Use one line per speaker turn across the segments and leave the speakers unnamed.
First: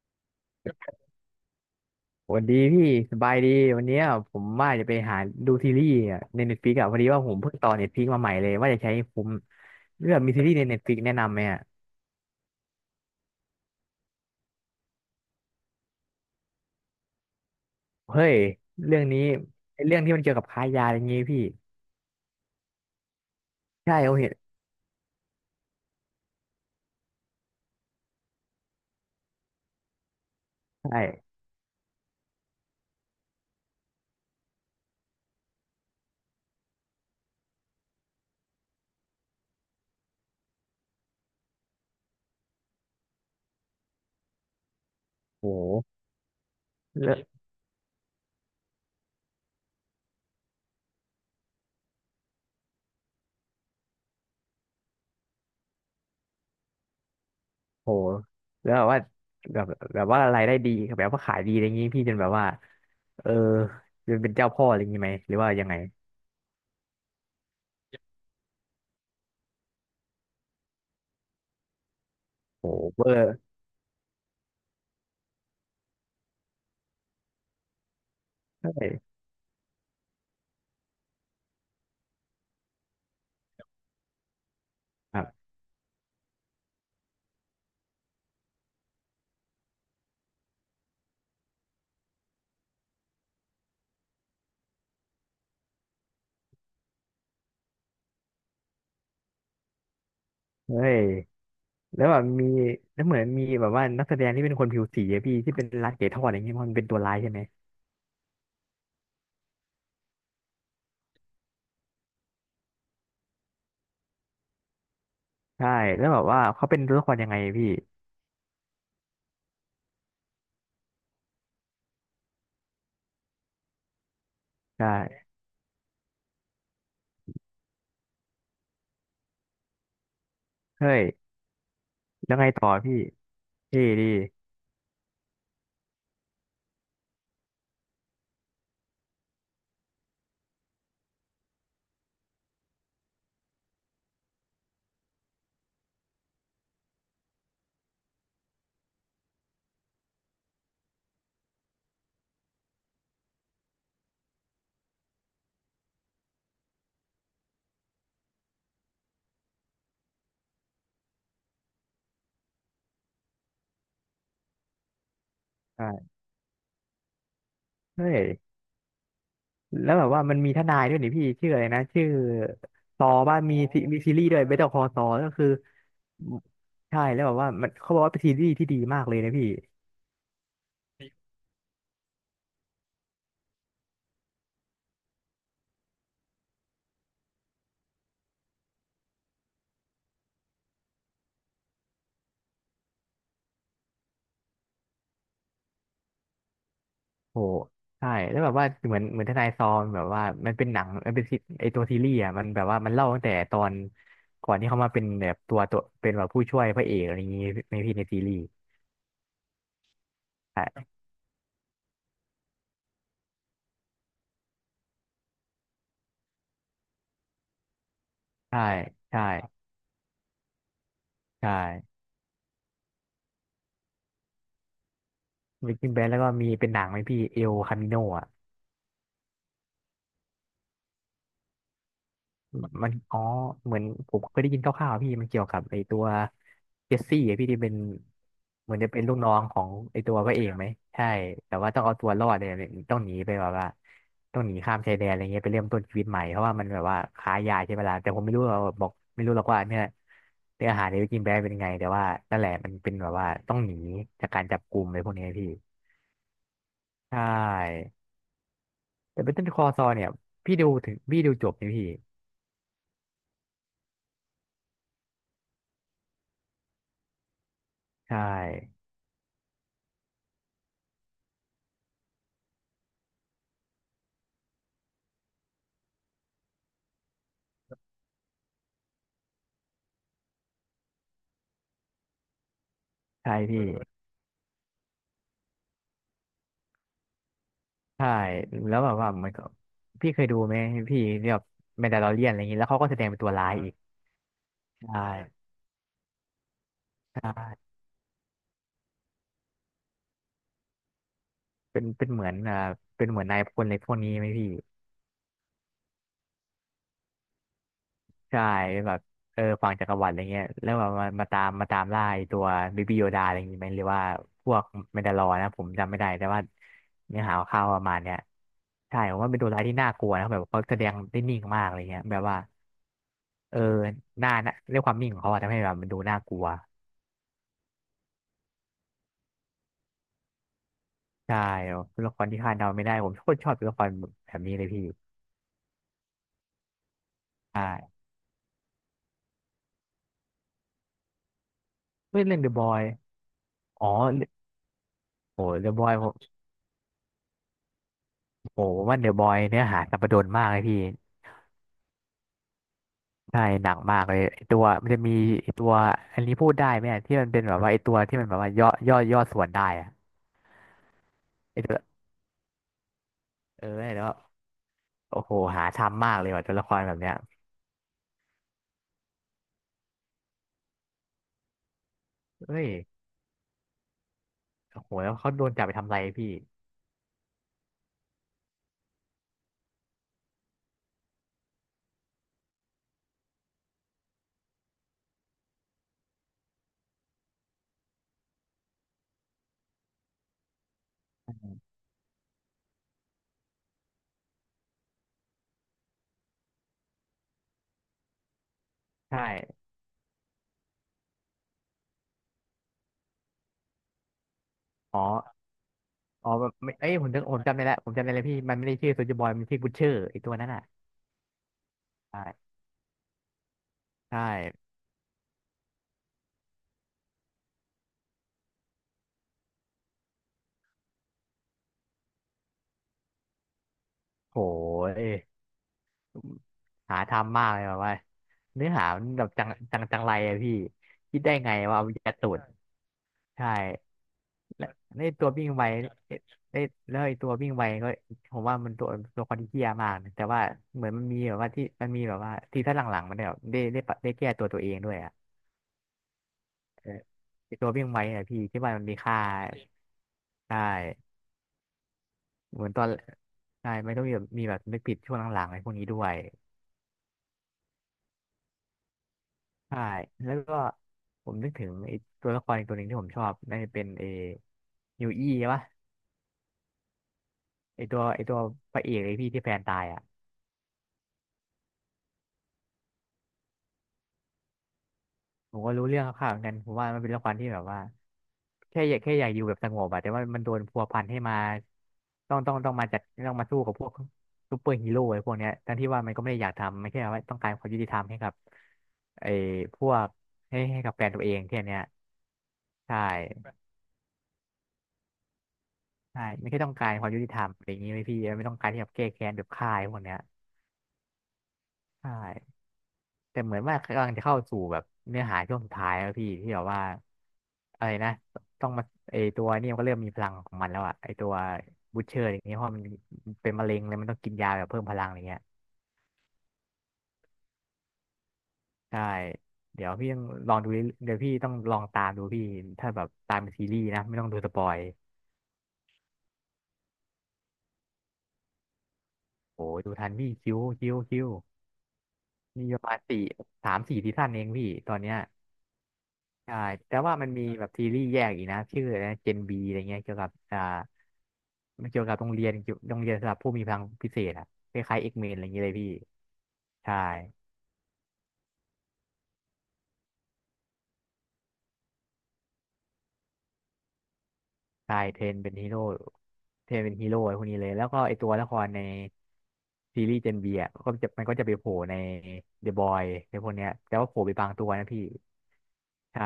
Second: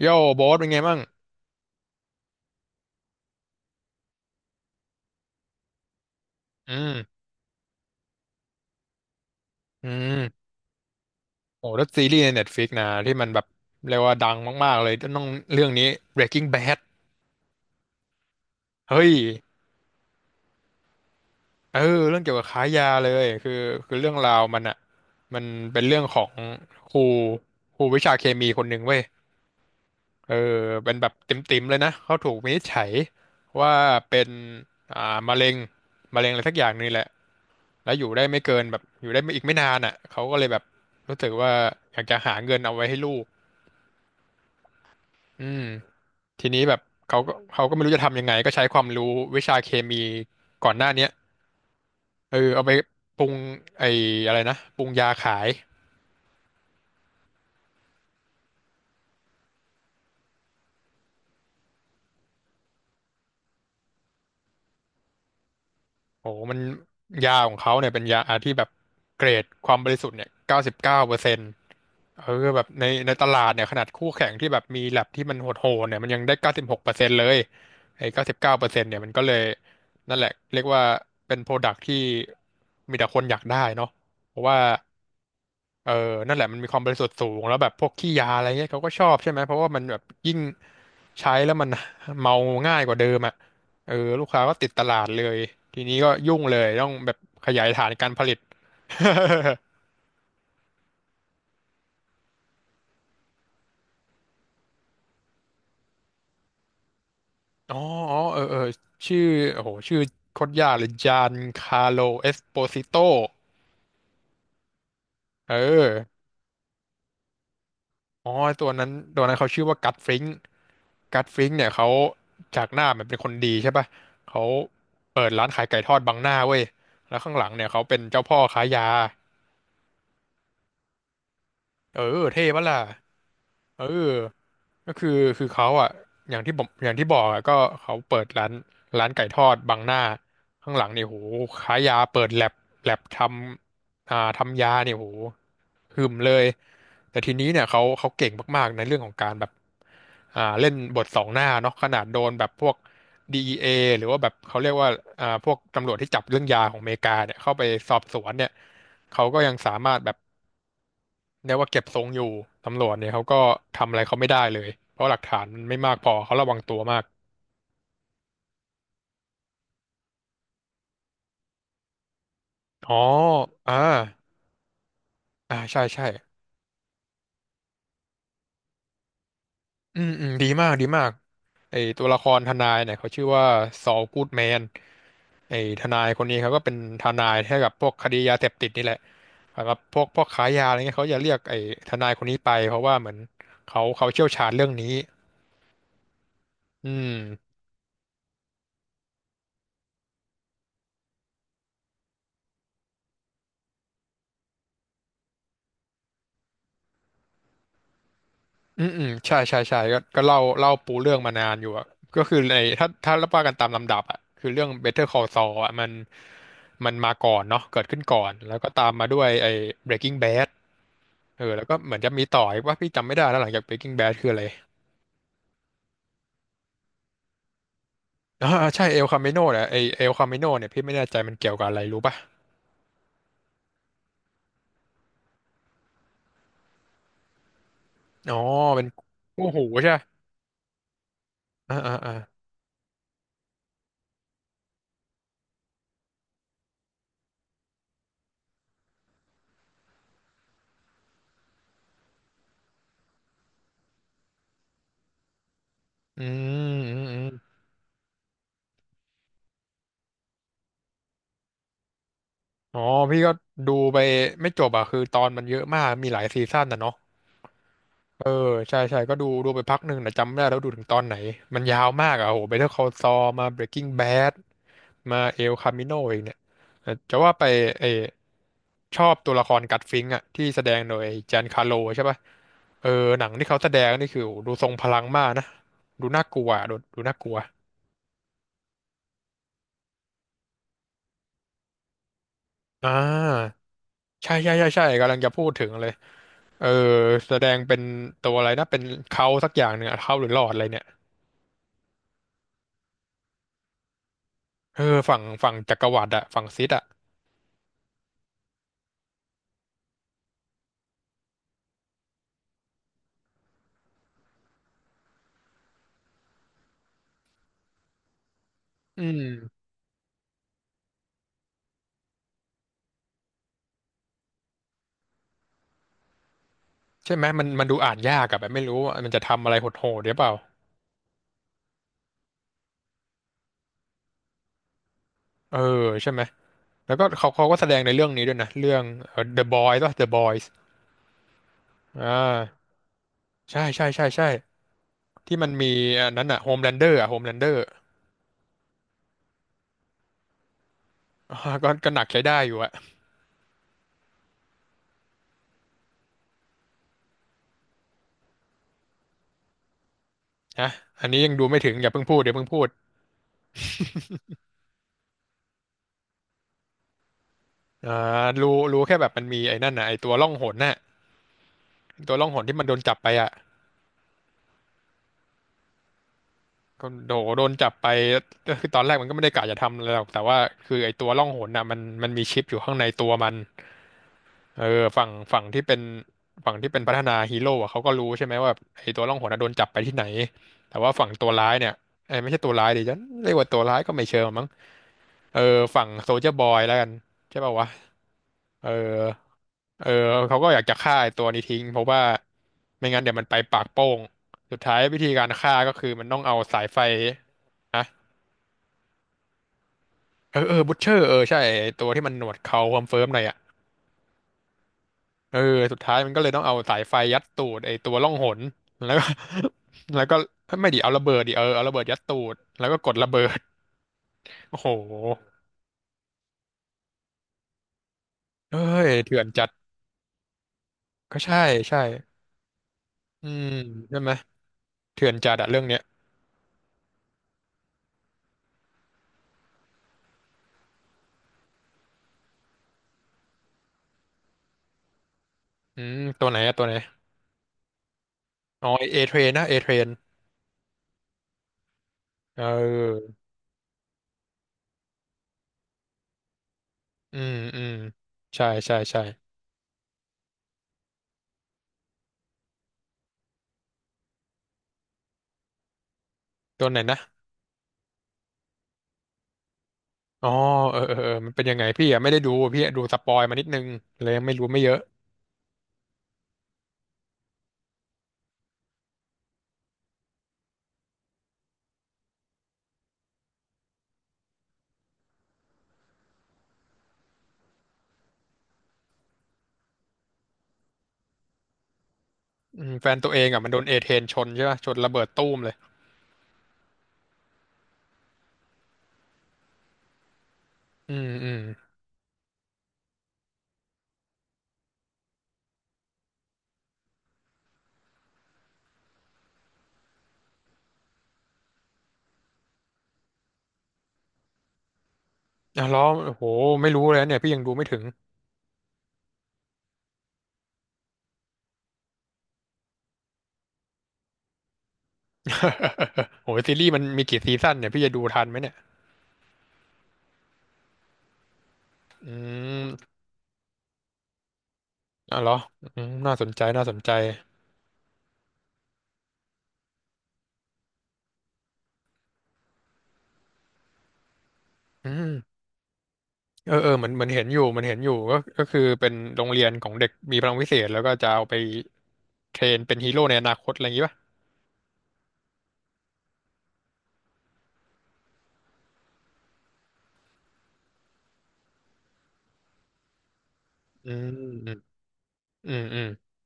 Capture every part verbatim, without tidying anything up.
โย่โบ๊ทเป็นไงบ้าง
สวัสดีพี่สบายดีวันเนี้ยผมว่าจะไปหาดูซีรีส์อะในเน็ตฟลิ
อื
กอะพ
ม
อดีว่าผมเพิ่งต่อเน็ตฟลิกมาใหม่เลยว่าจะใช้ผม
อื
เลือกมีซี
ม
รีส์ในเน็ตฟลิกแนะนำไหมอะ
โอ้แล้วซีรีส์ใน Netflix นะที่มันแบบเรียกว่าดังมากๆเลย ต้องเรื่องนี้ Breaking Bad
เฮ้ย
เฮ้
เรื่อง
ย
นี้ไอ้เรื่องที่มันเกี่ยวกับค้ายาอะไรเงี้ยพี่
เออเรื่องเกี่ยวกับค้ายาเลย คือ
ใช่
คือเรื่อ
เขา
ง
เห็
รา
น
วมันอ่ะมันเป็นเรื่องของครูครูวิชาเคมีคนหนึ่งเว้ย เออ เป็นแบบ
ใช่
ติ่มๆเลยนะ เขาถูกวินิจฉัยว่าเป็นอ่ามะเร็งมะเร็งอะไรสักอย่างนี่แหละแล้วอยู่ได้ไม่เกินแบบอยู่ได้ไม่อีกไม่นานอ่ะเขาก็เลยแบบรู้สึกว่าอยากจะหาเงินเอาไว้ให้ลูก อืม
โห
ทีนี้แบบ
เล้ว
เขาก็เขาก็ไม่รู้จะทำยังไงก็ใช้ความรู้วิชาเคมีก่อนหน้าเนี้ยเออเอาไปปรุงไอ้อะไรนะปรุงยาขาย
โหแล้วแบบว่าแบบแบบว่ารายได้ดีแบบว่าขายดีอะไรเงี้ยพี่จนแบบว่าเออจนเป็นเจ้าพ่ออะไรเงี้ยไหมหรือว่ายังไง
โอ้โหมันยาของเขาเนี่ยเป็นยาที่แบบเกรดความบริสุทธิ์เนี่ยเก้าสิบเก้าเปอร์เซ็นต์เออแบ
โห
บใน
เบอ
ในต
ร์
ลาดเนี่ยขนาดคู่แข่งที่แบบมีแลบที่มันโหดๆเนี่ยมันยังได้เก้าสิบหกเปอร์เซ็นต์เลยไอ้เก้าสิบเก้า
ใ
เปอร์เซ็นต์เนี่ยมั
ช่
นก็เลยนั่นแหละเรียกว่าเป็นโปรดักที่มีแต่คนอยากได้เนาะเพราะว่า
ครับ
เออนั่นแหละมันมีความบริสุทธิ์สูงแล้วแบบพวกขี้ยาอะไรเงี้ยเขาก็ชอบใช่ไหมเพราะว่ามันแบบยิ่งใช้แล้วมัน เมาง่ายกว่าเดิมอ่ะเออลูกค้าก็ติดตลาดเลยทีนี้ก็ยุ่งเลยต้องแบบขยายฐานการผลิต
เฮ้ย แล้วแบบมีแล้วเหมือนมีแบบว่านักแสดงที่เป็นคนผิวสีอะพี่ที่เป็นรัดเก๋ทอดอย่างเงี้ยเพราะมันเป็นตัวร้ายใช่ไหม
อ๋ออ๋อเออเออชื่อโอ้โหชื่อโคตรยากเลยจานคาร์โลเอสโปซิโตเอ
ใช่แล้วแบ
อ
บว่าเขาเป็นตัวละครยังไงพี่
อ๋อตัวนั้นตัวนั้นเขาชื่อว่ากัตฟริง กัตฟริงก์เนี่ยเขาจากหน้ามันเป็นคนดีใช่ป่ะเขา
ใช่
เปิดร้านขายไก่ทอดบังหน้าเว้ย แล้วข้างหลังเนี่ยเขาเป็นเจ้าพ่อค้ายา
เฮ้ย
เออ
แล้ว
เท่
ไง
ปะ
ต่อ
ล่ะ
พี่เท่
เออ
ดี
ก็คือคือเขาอ่ะอย่างที่ผมอย่างที่บอกอ่ะก็เขาเปิดร้านร้านไก่ทอดบังหน้าข้างหลังเนี่ยโหขายยาเปิดแลบแลบทำอ่าทำยาเนี่ยโหหึมเลย แต่ทีนี้เนี่ยเขาเขาเก่งมากๆในเรื่องของการแบบอ่าเล่นบทสองหน้าเนาะขนาดโดนแบบพวก ดี อี เอ หรือว่าแบบเขาเรียกว่าอ่าพวกตำรวจที่จับเรื่องยาของอเมริกาเนี่ยเข้าไปสอบสวนเนี่ยเขาก็ยังสามารถแบบ เรียกว่าเก็บทรงอยู่ตำรวจเนี่ยเขาก็ทำอะไรเขาไม่ได้เลยเพราะหลักฐานมันไม่มากพ
ใช่
อเขาระวังตัวมาก
เฮ้ยแล้วแบบว่ามันมีทนายด้วยนี่พี่ชื่ออะไรนะชื่อ
อ๋อ
ซอบ้ามี
อ่า
ซีมีซีรีส์ด้วยเบเตอร์คอซอก็คือ
อ่าใช่ใช่
ใช่แล้วแบบว่ามันเขาบอกว่าเป็นซีรีส์ที่ดีมากเลยนะพี่
อืมอืมดีมากดีมากไอตัวละครทนายเนี่ยเขาชื่อว่าซอลกูดแมนไอทนายคนนี้เขาก็เป็นทนายให้กับพวกคดียาเสพติดนี่แหละสำหรับพวกพวกค้ายาอะไรเงี้ยเขาจะเรียกไอทนายคนนี้ไปเพราะว่าเหมือนเขาเขาเชี่ยวชาญเรื่องนี้อื
โห
ม
ใช่แล้วแบบว่าเหมือนเหมือนทนายซอมแบบว่ามันเป็นหนังมันเป็นซีไอตัวซีรีส์อ่ะมันแบบว่ามันเล่าตั้งแต่ตอนก่อนที่เขามาเป็นแบบตัวตัวเป็นแบบผู้ช่วยพระเอกอะไรอย่างงี้ในพี่ในซีรีส์
อืมอืมใช่ใช่ใช่ก็ก็เล่าเล่า
ใช่
ปูเรื่องมานานอยู่อะก็คือในถ้าถ้าว่ากันตามลำดับอะคือเรื่อง Better Call Saul อะมันมันมาก่อนเนาะเกิดขึ้นก่อนแล้ว
ใช่
ก็ตามมาด้
ใช่
วยไอ้ Breaking Bad เอ
ใช่
อแล้วก็เหมือนจะมีต่ออีกว่าพี่จำไม่ได้แล้วหลังจาก Breaking Bad คืออะไร
เบกกิ้งแบนแล้วก็มีเป็นหนังไหมพี่เอลคามิโนอ่ะ
อ่าใช่เอลคาเมโนแหละไอเอลคาเมโนเนี่ยพี่ไม่แน่ใจมันเกี่ยวกับอะไรรู้ป่ะ
มันอ๋อเหมือนผมเคยได้ยินคร่าวๆอะพี่มันเกี่ยวกับไอตัวเจสซี่อะพี่ที่เป็น
อ๋อ
เหมือน
เป็น
จะเป็นลูกน้อง
คู่
ขอ
หู
ง
ใช่
ไอ
ปะ
ตัวพระเอกไหมใช่แต่ว่า
อ่า
ต้อง
อ่า
เอาตัว
อ่า
รอดเนี่ยต้องหนีไปแบบว่าต้องหนีข้ามชายแดนอะไรเงี้ยไปเริ่มต้นชีวิตใหม่เพราะว่ามันแบบว่าค้ายาใช่ไหมล่ะแต่ผมไม่รู้หรอกบอกไม่รู้หรอกว่าเนี่ยเนื้อหาในวิกินแบร์เป็นยังไงแต่ว่านั่นแหละมันเป็นแบบว่าต้องหนีจากการจับกลุ่มอะไรพวกนี้พี่
อืมอืม
ใช
อืม
่แต่เป็นต้นคอซอเนี่ยพี่ดูถึงพี่ดูจบไหมพี่
อ๋อพี่ก็ดูไปไม่จบอะคือตอนมันเยอะมากมีหลายซีซั่นนะเนาะ
ใช่
เออใช่ใช่ก็ดูดูไปพักหนึ่งแต่จำไม่ได้แล้วดูถึงตอนไหนมันยาวมากอ่ะโห Better Call Saul มา Breaking Bad มา El Camino เองเนี่ยแต่จะว่าไปเออชอบตัวละครกัตฟิงค์อ่ะที่แสดงโดยจานคาโลใช่ป่ะเออหนั
ใช่
งที่เขา
พี่
แสดงนี่คือโหดูทรงพลังมากนะดูน่ากลัวอะดูดูน่ากลัว
ใช่แล้วแบบว่ามันก็พี่เคยดูไหมพี่ที่แบบแมนดาลอเรียนอะไรอย่างนี้แล้วเขาก็
อ่
แสดงเป็นตัวร้าย
า
อ่อีก
ใช่ใช่ใช่ใช่
ใช
กำลังจะ
่
พูดถึงเลยเออ
ใช
แสดง
่
เป็นตัวอะไรนะเป็นเขาสักอย่างหนึ่งอะเขาหรือหลอดอะไรเนี่ย
เป็นเป็นเหมือนอ่าเป็นเหมือนนายพลอะไรพวกนี้ไหมพี่
เออฝั่งฝั่งจักรวรรดิอะฝั่งซิสอะ
ใช่เป็นแบบเออฝั่งจักรวรรดิอะไรเงี้ยแล้วแบบมามาตามมาตามล่าไอ้ตัวบิบิโยดาอะไรอย่างงี้ไหมหรือว่าพวกแมนดาลอนะผมจำไม่ได้แต่ว่าเนื้อหาข่าวๆประมาณเนี้ยใช่
อื
ผมว่าเป็นตัวร้า
ม
ยที่น่ากลัวนะแบบเขาแสดงได้นิ่งมากอะไรเงี้ยแบบว่าเออหน้าหน้าด้วยความนิ่งของเขาอะทำให้แบบมันดูน่ากลัว
ใช่ไหมมันมันดูอ่านยากอะแบบไม่รู้ว่ามันจะทำอะไรโหดๆหรือเปล่า
ใช่เป็นละครที่คาดเดาไม่ได้ผมโคตรชอบเป็ละครแบบนี้เลยพี่
เออใช่ไหมแล้วก็เขาเขาก็แสดงใน
ใช่
เรื่องนี้ด้วยนะเรื่องเอ่อ The Boys ป่ะ The Boys อ่
เฮ้ยเรื่องเดอะบ
า
อย
ใช่
อ๋
ใช่
อ
ใช่ใช่
เรื่อง
ที่
โอ้
มัน
เด
มี
อะบอยผ
อัน
ม
นั้นอะ Homelander อะ Homelander
โอ้ผมว่าเดอะบอยเนื้อหาสัปดนมากเลยพี่
อ่าก็ก็หนักใช้ได้อยู่อะ
ใช่หนักมากเลยไอ้ตัวมันจะมีไอ้ตัวอันนี้พูดได้ไหมอะที่มันเป็นแบบว่าไอ้ตัวที่มันแบบว่าย่อย่อย่อส่วนได้อะ
นะอันนี้ยังดูไม่
ไอ้ตั
ถึง
ว
อย่าเพิ่งพูดเดี๋ยวเพิ่งพูด
เออแล้วาโอ้โหหาทำมากเลยว่ะตัวละครแบบเนี้ย
อ่ารู้รู้แค่แบบมันมีไอ้นั่นนะไอ้ตัวล่องหนน่ะตัวล่องหนที่
เอ้
มัน
ย
โดนจับไปอะ
โอ้โหแล้วเขาโดนจับไปทำอะไรพี่
ก็โดโดนจับไปก็คือตอนแรกมันก็ไม่ได้กะจะทำอะไรหรอกแต่ว่าคือไอ้ตัวล่องหนน่ะมันมันมีชิปอยู่ข้างในตัวมัน เออฝั่งฝั่งที่เป็นฝั่งที่เป็นพัฒนาฮีโร่อะเขาก็รู้ใช่ไหมว่าแบบไอ้ตัวล่องหนอะโดนจับไปที่ไหนแต่ว่าฝั่งตัวร้ายเนี่ยไอ้ยไม่ใช่ตัวร้ายดิฉันเรียกว่าตัวร้ายก็ไม่เชิงมั้งเออฝั่งโซลเจอร์บอยแล้วกันใช่ป่าวะเออ
ใช่
เออเขาก็อยากจะฆ่าไอ้ตัวนี้ทิ้งเพราะว่าไม่งั้นเดี๋ยวมันไปปากโป้งสุดท้ายวิ
อ๋อ
ธีการฆ่าก็คือมันต้อง
อ๋อ
เอา
แบบ
สาย
ไม่
ไฟ
เอ้ยผมจำผมจำได้แล้ว
นะ
ผมจำได้แล้วพี่มันไม่ได้ชื่อโซลเจอร์บอยมันชื่อบูชเชอร์ไอ้ตัว
เออ
นั้น
เอ
อ่
อบุชเชอร์เออใช่ไอ้ตัวที่มันหนวด
ะ
เขาคอนเฟิร์มหน่อยอะ
ใช่
เออสุดท้ายมันก็เลยต้องเอาสายไฟยัดตูดไอ้ตัวล่องหนแล้วก็ แล้วก็ไม่ดิเอาระเบิดดิเออเอาระเบิดยัดตูดแล้วก็กดระเบิด
โห
โอ้โห
ยหาทำมากเลยแบบว่า
เอ้
เนื้อหา
ย
มัน
เถื่
แบ
อน
บจั
จัด
งจังจังไรอะพี่คิ
ก็
ดได้
ใช่
ไงว่า
ใช่
เอายัดตูน
อืม
ใช่
ใช่ไหม
และ
เถื่
ไอ้
อน
ตัว
จัด
วิ่
อะ
ง
เรื่อง
ไว
เนี้ย
ไอ้ไอ้แล้วไอ้ตัววิ่งไวก็ผมว่ามันตัวตัวคนที่เหี้ยมากนะแต่ว่าเหมือนมันมีแบบว่าที่มันมีแบบว่าที่ถ้าหลังๆมันเนี่ยแบบได้ได้ปะได้แก้ตัวตัวเองด้วยอะ
อืมตัวไหนอะตัวไหน
เออไอ้ตัววิ่งไวอะพี่ที่
อ๋อ
ว่ามันมี
เอเท
ค่า
รนนะเอเทรน
ใช่
เ
เหมือนตอน
ออ
ใช่ไม่ต้องมีแบบมีแบบนึกผิดช่วงหลังๆไอ้พวกนี้ด้วย
อืมอืมใช่ใช่ใช่
ใช่ แล้วก็ผมนึกถึงไอ้ตัวละครอีกตัวหนึ่งที่ผมชอบน่าจะเป็นเอยูอี้ใช่ปะ
ตัวไหนนะ
ไอตัวไอตัวพระเอกไอพี่ที่แฟนตายอ่ะ
อ๋อเออเออเออมันเป็นยังไงพี่อะไม่ได้ดูพี่อะดูสปอยมานิดนึงเลยไม่รู้ไม่เยอะ
ผมก็รู้เรื่องคร่าวๆเหมือนกันผมว่ามันเป็นละครที่แบบว่าแค่อยากแค่อยากอยู่แบบสงบอะแต่ว่ามันโดนพัวพันให้มาต้องต้องต้องมาจัดต้องมาสู้กับพวกซูเปอร์ฮีโร่ไอ้พวกเนี้ยทั้งที่ว่ามันก็ไม่ได้อยากทำมันแค่ว่าต้องการความยุติธรรมให้กับไอ้พวกให้ให้กับแฟนตัวเองแค่เนี้ย
อืมแฟ
ใช
นตัวเองอะมัน
่
โดนเอเทรนชนใช่ปะชนระเบิดตู้มเลย
ใช่ไม่ใช่ต้องการความยุติธรรมอะไรอย่างนี้ไหมพี่ไม่ต้องการที่แบบแก้แค้นแบบฆ่าไอ้พวกเนี้ย
อืมอืม
ใช่แต่เหมือนว่ากำลังจะเข้าสู่แบบเนื้อหาช่วงสุดท้ายแล้วพี่ที่แบบว่าอะไรนะต้องมาไอตัวนี่มันก็เริ่มมีพลังของมันแล้วอะไอตัวบูชเชอร์อย่างเงี้ยเพราะมันเป็นมะเร็งเลยมันต้องกินยาแบบเพิ่มพลังอะไรเงี้ย
อ่ะแล้วโอ้โหไม่รู้เลยนะเนี่ย พี่ยังดูไม่ถึง
ใช่เดี๋ยวพี่ต้องลองดูเรื่อยเดี๋ยวพี่ต้องลองตามดูพี่ถ้าแบบตามเป็นซีรีส์นะไม่ต้องดูสปอย
โอ้หซีรีส์มันมีกี่ซีซั่นเนี่ยพี่จะดูทันไหมเนี่ย
โอ้ดูทันพี่คิ้วคิ้วคิ้ว
อื
มีประ
ม
มาณสี่สามสี่ซีซั่นเองพี่ตอนเนี้ย
อ่ะเหรออืมน่าสนใจ
ใช่
น่าสนใจ
แต่ว่ามันมีแบบซีรีส์แยกอีกนะชื่ออะไรนะเจนบีอะไรเงี้ยเกี่ยวกับอ่ามันเกี่ยวกับโรงเรียนเกี่ยวโรงเรียนสำหรับผู้มีพลังพิเศษอะค
อื
ล้ายๆเอ็
ม
กเมนอะไรอย่างเงี้ยเลยพี่
เออเออเหมือน
ใช่
เหมือนเห็นอยู่เหมันเห็นอยู่ ก็ก็คือเป็นโรงเรียนของเด็กมีพลังวิเศษแล้วก็จะเอาไปเทรนเป็นฮีโร่ในอนาคตอะไรอย่างงี้ป่ะ
ใช่เทรนเป็นฮีโร่เทรนเป็นฮีโร่ไอ้พวกนี้เลยแล้วก็ไอตัวละครในซีรีส์เจนบีอะก็จะมันก็จะไปโผล่ในเดอะบอยในพวกเนี้ย
อื
แต่ว่าโผ
ม
ล่ไปบา
อื
งตัวนะพี่
มอืม
ใช่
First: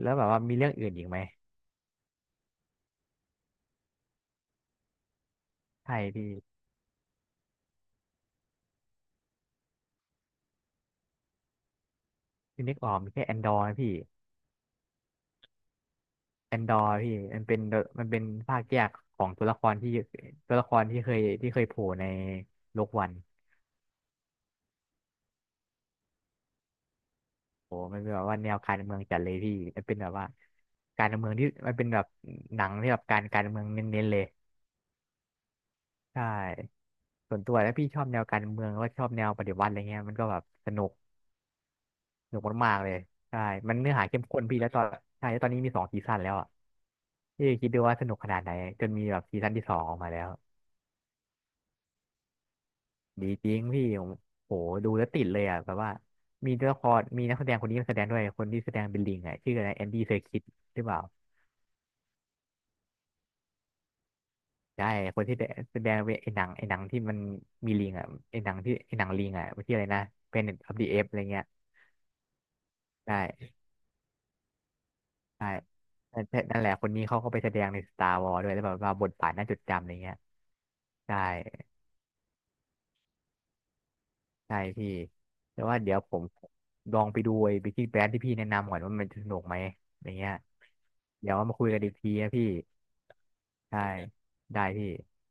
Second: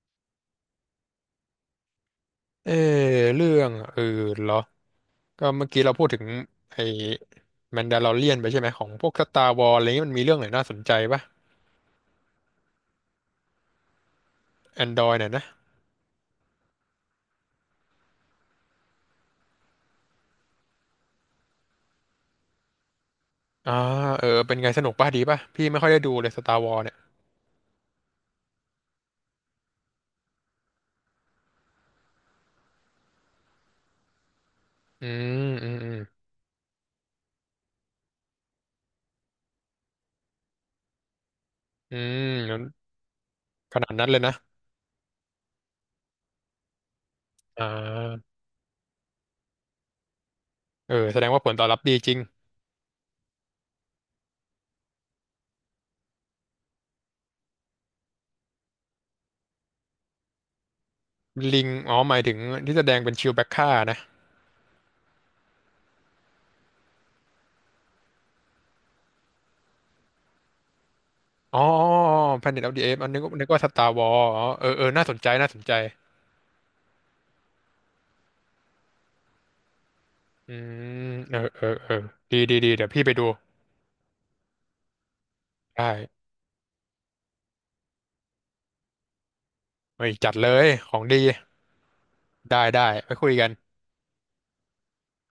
แล้วแบบว่ามีเรื่องอื่นอีกไหม
เออเรื่องอื่นเหรอก็เมื่อกี้เรา
ใช่
พูดถึง
พี่
ไอ้แมนดาลอเรียนไปใช่ไหมของพวกสตาร์วอลอะไรนี้มันมีเรื่องไหนน่าสนใจป่ะ
ที่นึกออกมีแค่แอนดอร์นะพี่
แอนดรอยเนี่ยนะ
แอนดอร์พี่มันเป็นมันเป็นภาคแยกของตัวละครที่ตัวละครที่เคยที่เคยโผล่ในโลกวัน
อ่าเออเป็นไงสนุกป่ะดีป่ะพี่ไม่ค่อยได้ดูเลยสตาร์วอ s เนี่ย
โอ้มันเป็นแบบว่าแนวการเมืองจัดเลยพี่มันเป็นแบบว่าการเมืองที่มันเป็นแบบหนังที่แบบการการเมืองเน้นๆเลย
อืม อืมอืม
ใช่ส่วนตัวแล้วพี่ชอบแนวการเมืองแล้วก็ชอบแนวปฏิวัติอะไรเงี้ยมันก็แบบสนุก
อืม
สนุก
งั้น
มากๆเลยใช่มั
ข
น
นา
เนื้
ด
อหา
นั้นเล
เข้
ย
ม
นะ
ข้นพี่แล้วตอนใช่แล้วตอนนี้มีสองซีซั่นแล้วอ่ะพี่
อ่
คิดดูว่าสนุกข
า
นาดไหนจนมีแบบซีซั่นที่สองออกมาแล้ว
เออแสดงว่าผลตอบรับดีจริง
ดีจริงพี่ผมโหดูแล้วติดเลยอ่ะแบบว่ามีตัวละครมีนักแสดงคนนี้มาแสดงด้วยคนที่แสดงเป็นลิงอ่ะชื่ออะไรแอนดี้เซอร์คิสหรือเปล่า
ลิงอ๋อหมายถึงที่แสดงเป็นชิวแบ็คค่านะ
ใช่คนที่แสดงเป็นไอ้หนังไอ้หนังที่มันมีลิงอ่ะไอ้หนังที่ไอ้หนังลิงอ่ะมันชื่ออะไรนะเพนเน็ตออฟเดอะเอฟอะไรเงี้ย
อ๋อ Planet of the Apes อันนึกว่านึก
ใช่
ว่าสตาร์วอ s อ๋อเออเออ น่าสนใจ
ใช่
น่าสนใจ
นั่นนั่นแหละคนนี้เขาก็ไปแสดงในสตาร์วอร์ด้วยแล้วแบบว่าบทบาทน่าจดจำอะไรเงี้ย
อืม
ใช่
เออเออเออดีดีดีเดี๋ยวพี่ไปดู
ใช่พี่แต่ว่าเดี๋ยวผ
ได้
มลองไปดูไอ้บิกกิ้งแบรนที่พี่แนะนำก่อนว่ามันสนุกไหมอ
เฮ้ย
ย่างเงี้
จั
ย
ดเลยของดี
เดี๋ยวมาคุยกันอีกทีนะพี่
ได้ได้ไปคุยกัน
ใช่ได้พี่